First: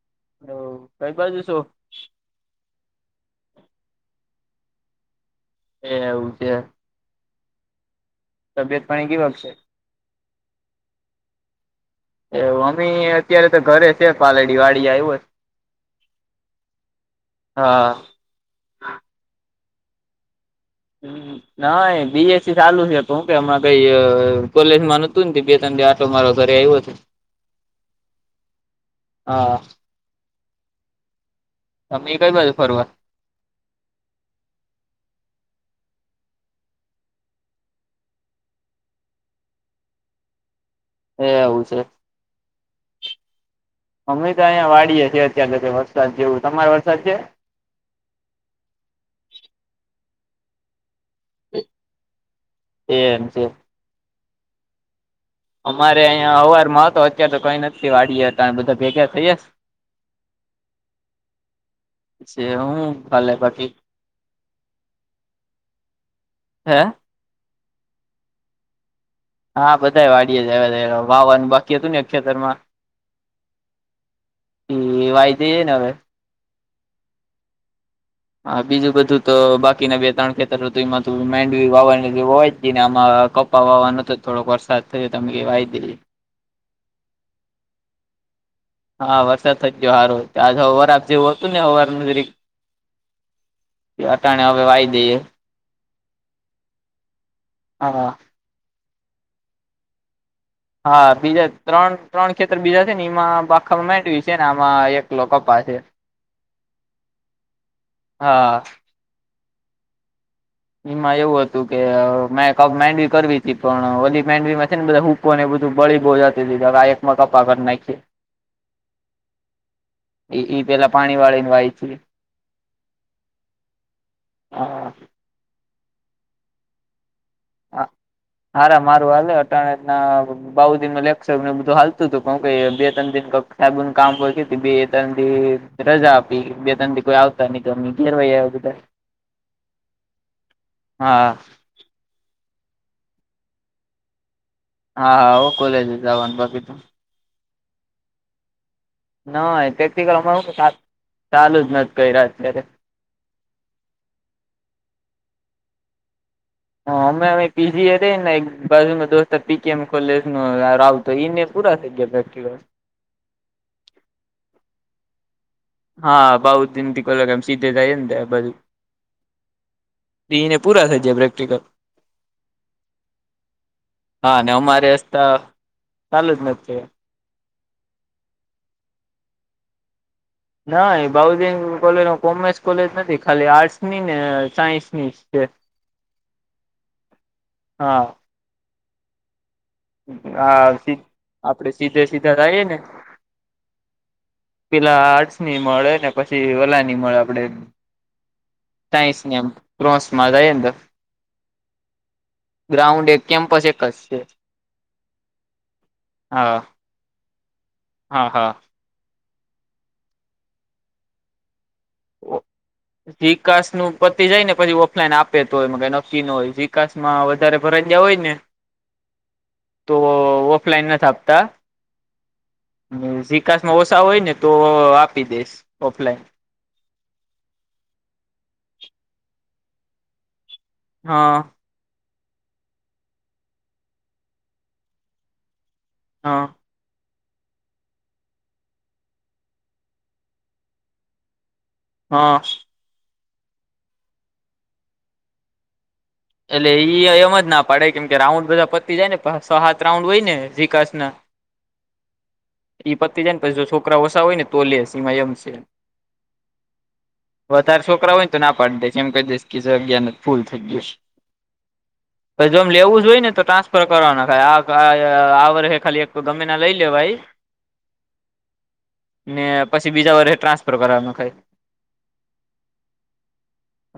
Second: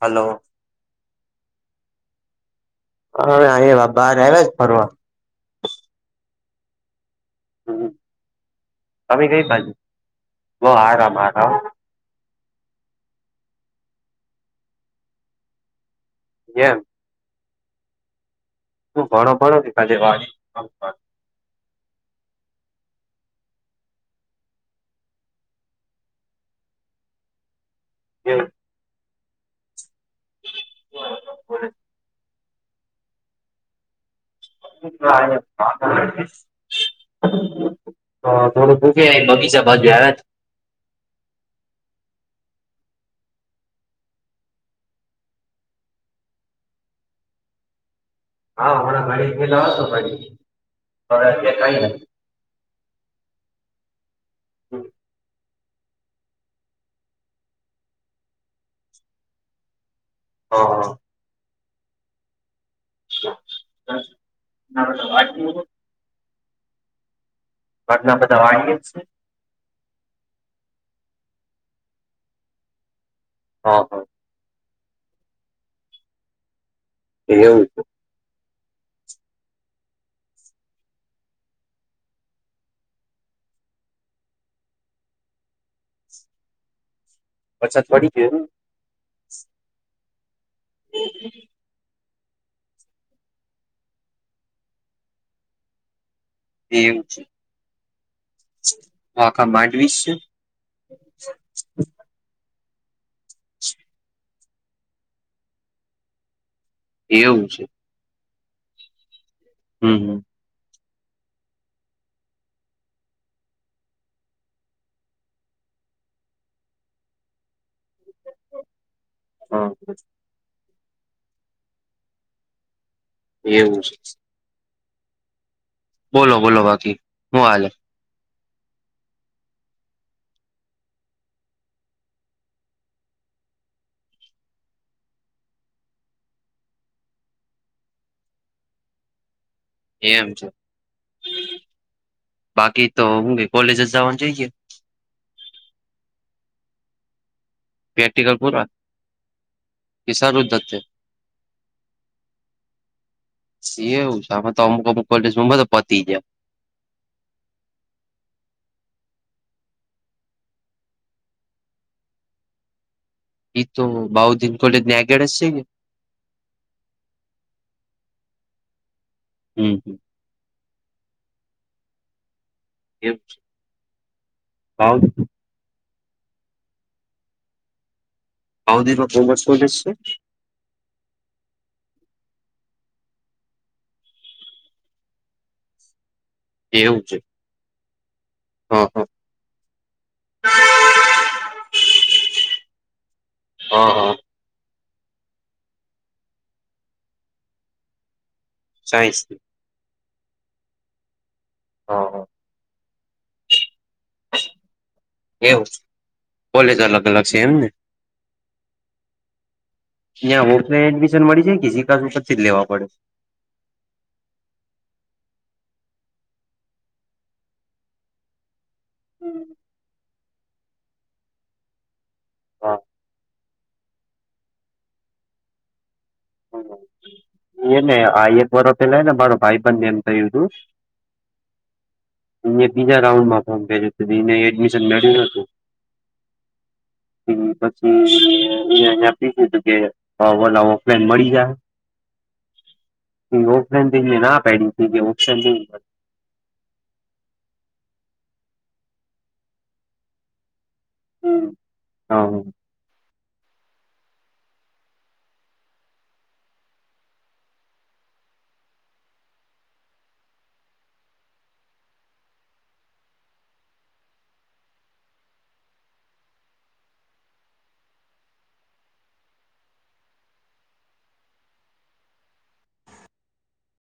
Hello. હ, કઈ પાસે દિવસો હા, અમે બહાર આવ્યા જ ફરવા. એ એવું છે. હ, તબિયત પાણી તમે કેવાક કઈ છે બાજુ? આરામ, આરામ. એવું, અમે અત્યારે તો ઘરે છે. પાલેડી વાડી આવ્યો જ. એમ. હા. હ, ઘણ ઘણો દીખા [unintelligible] હ, ના, બીએસસી ચાલુ છે, તો હું કે, હમણા કઈ કોલેજ માં નહોતું ત્યારે. તો મારો ઘરે આવ્યો છે. એમ. હા. બરાબર. મે કંઈ બાજુ ફરવા? [unintelligible] થોડું ભૂખે બગીચા બાજુ આવ્યા હતા. એ એવું છે. અમે તો અહીં વાડીએ છીએ. અત્યારે તો વરસાદ જેવું. તમારે વરસાદ છે? હા, મારા ગાડી પલા આવ, છોડીયા કઈ [unintelligible] એમ છે. હમ. અમારે અહીંયા અવાર માં હતો. અત્યારે તો કંઈ નથી. વાડી તો બધા ભેગા થઈ હા, હા. જે હું ભલેે બાકી. ઘરના હે. ઘટના બધા વા એ જ છે. હા, બધા વાડી જ. વાવાનું બાકી હતું ને, ખેતરમાં. હા, હા. એ વાયદ છે ને, હવે. એવું છે. હા, બીજું બધું તો બાકીના બે-ત્રણ ખેતર ઋતુમાં માંડવી વાવવાની હોય જઈને એમાં વાવાનો તો થોડોક વરસાદ થયો તમે કેવાય દે વરસાદ પડી હા, વરસાદ થઈ ગયો સારો. આજે અવાર આપ જેવું હતું ને, અવાર અટાણે હવે વાય દઈએ. એવું છે, હા આખ માંડવીસ છે. હા, બીજા ત્રણ-ત્રણ ખેતર બીજા છે, ને એમાં બાખામાં મેવીશ છે, ને આમાં એક લોકો પાસે એવું છે. હા. હમ્મ, હમ્મ. એમાં એવું હતું કે મેં માંડવી કરવી હતી, પણ ઓલી માંડવીમાં છે ને બધા હુ ને બધું બળી બો જતી દીધું એકમાં કપાસ નાખીએ. હા. એ પેલા પાણી વાળી એવું છે. હા. બોલો, બોલો બાકી હું હાલ? [inaudible] હારા મારું હા અટાણના બો દિનનું લેક્સરને બધું હાલતું હતું બે-ત્રણ દિવ સાહેબોને કામ હોય બે થી ત્રણ રજા આપી, બે-ત્રણથી કોઈ આવતા ન હોય તો એ ઘેર હોય બધા. [inaudible] એમ છે, હા બાકી તો હું કોલેજ જ જવાનું જઈએ? હા, હા આવ કોલેજ છે જવાનું બાકી તો પ્રેક્ટિકલ પૂરા ના, કે પ્રટેક્ટિકલ સારું અમારું જ ચાલુ જ નથી કર્યા અત્યારે. છેવ અમેતો તો અમુકમુ તો પતી ગયા. હા, અમે અવે પી. જી. એ રહીયેને એક બાજુનો દોસ્તાર બી. કોમ. કોલેજ તો, એને પૂરા થઈ ગયા પ્રેકટીકલ. એ તો બા ઉ દિન કોલેજ અગાડ હશે ને. હા, બો દિવસથી સીધે કોલેજ થાય ને જાયે બાજુ હમ. ને પૂરા થઈ જાય પ્રેક્ટિકલ. એવું છે હા, અમારે બાઉ- હજી ચાલુ જ નથી છે. [unintelligible] બો મસ્ત કોલેજ છે. નહી, બો દીન કોલેજ કોમર્સ કોલેજ નથી, ખાલી આર્ટસની ને સાયન્સની છે. [inaudible] એવું છે, હા હા, હા. હા, આપણે સીધે સીધા જાઈએ ને હા હા. પેલા આર્ટ્સની મળે ને પછી ઓલાની મળે આપણેે સાયન્સ કાંઈજ ની. નહિ ક્રોસમાં રહીએને હા, હા. ગ્રાઉન્ડ એક, કેમ્પસ એક જ છે. એવું હા કોલેજ અલગ-અલગ છે એમને? હા, હા. ત્યાં ઑફ લાઈન એડમિશન મળી જાય કે જી સી એ એસ ઉપરથી જ લેવા પડે. જિ કા સનું પતિ જાય ને પછી ઓફલાઈન આપે તો આપે નક્કી ન હોય જિ કા સમાં વધારે ભરાઈ ગયા હોય ને તો ઓફલાઈન નહિ આપતા. હા જી કા સમાં ઓછા હોય ને તો આપી દેય ઓફલાઈન. હહ ઈ હેને આઈએફ વાળો પેલા હેને મારો ભાઈબંધ એમ કહ્યું તું. હા મેં બીજા રાઉન્ડમાં કામ કર્યું તું તો એને એડમિશન નળ્યું નતું. હા પછી અ પીછું કે વાલાવો. ફેડ મળી જાય. હા. એ ઓપનને ના પેડી ઓપ્શન. એટલે ઈ એમજ ના પાડે કેમ કે રાઉન્ડ બધા પતી જાય ને પા છ હાત રાઉન્ડ હોય ને વિકાસના હમ હહ હહ ઈ પતિ જાયને પછી જો છોકરા ઓસા હોય ને તો લે સિવાય એમ છે. વધારે છોકરા હોય ને તો ના પાડ દે છે એમ કહી દઈશ કે જગ્યા નથ ફૂલ થઈ ગયું છ. પસ જો આમ લેવું જ હોય ને તો ટ્રાન્સફર કરવાના થાય આ આ વરહે ખાલી એક ગમે ના લઈ લેવાય. ને પછી બીજા વરહે ટ્રાન્સફર કરવાનું થાય.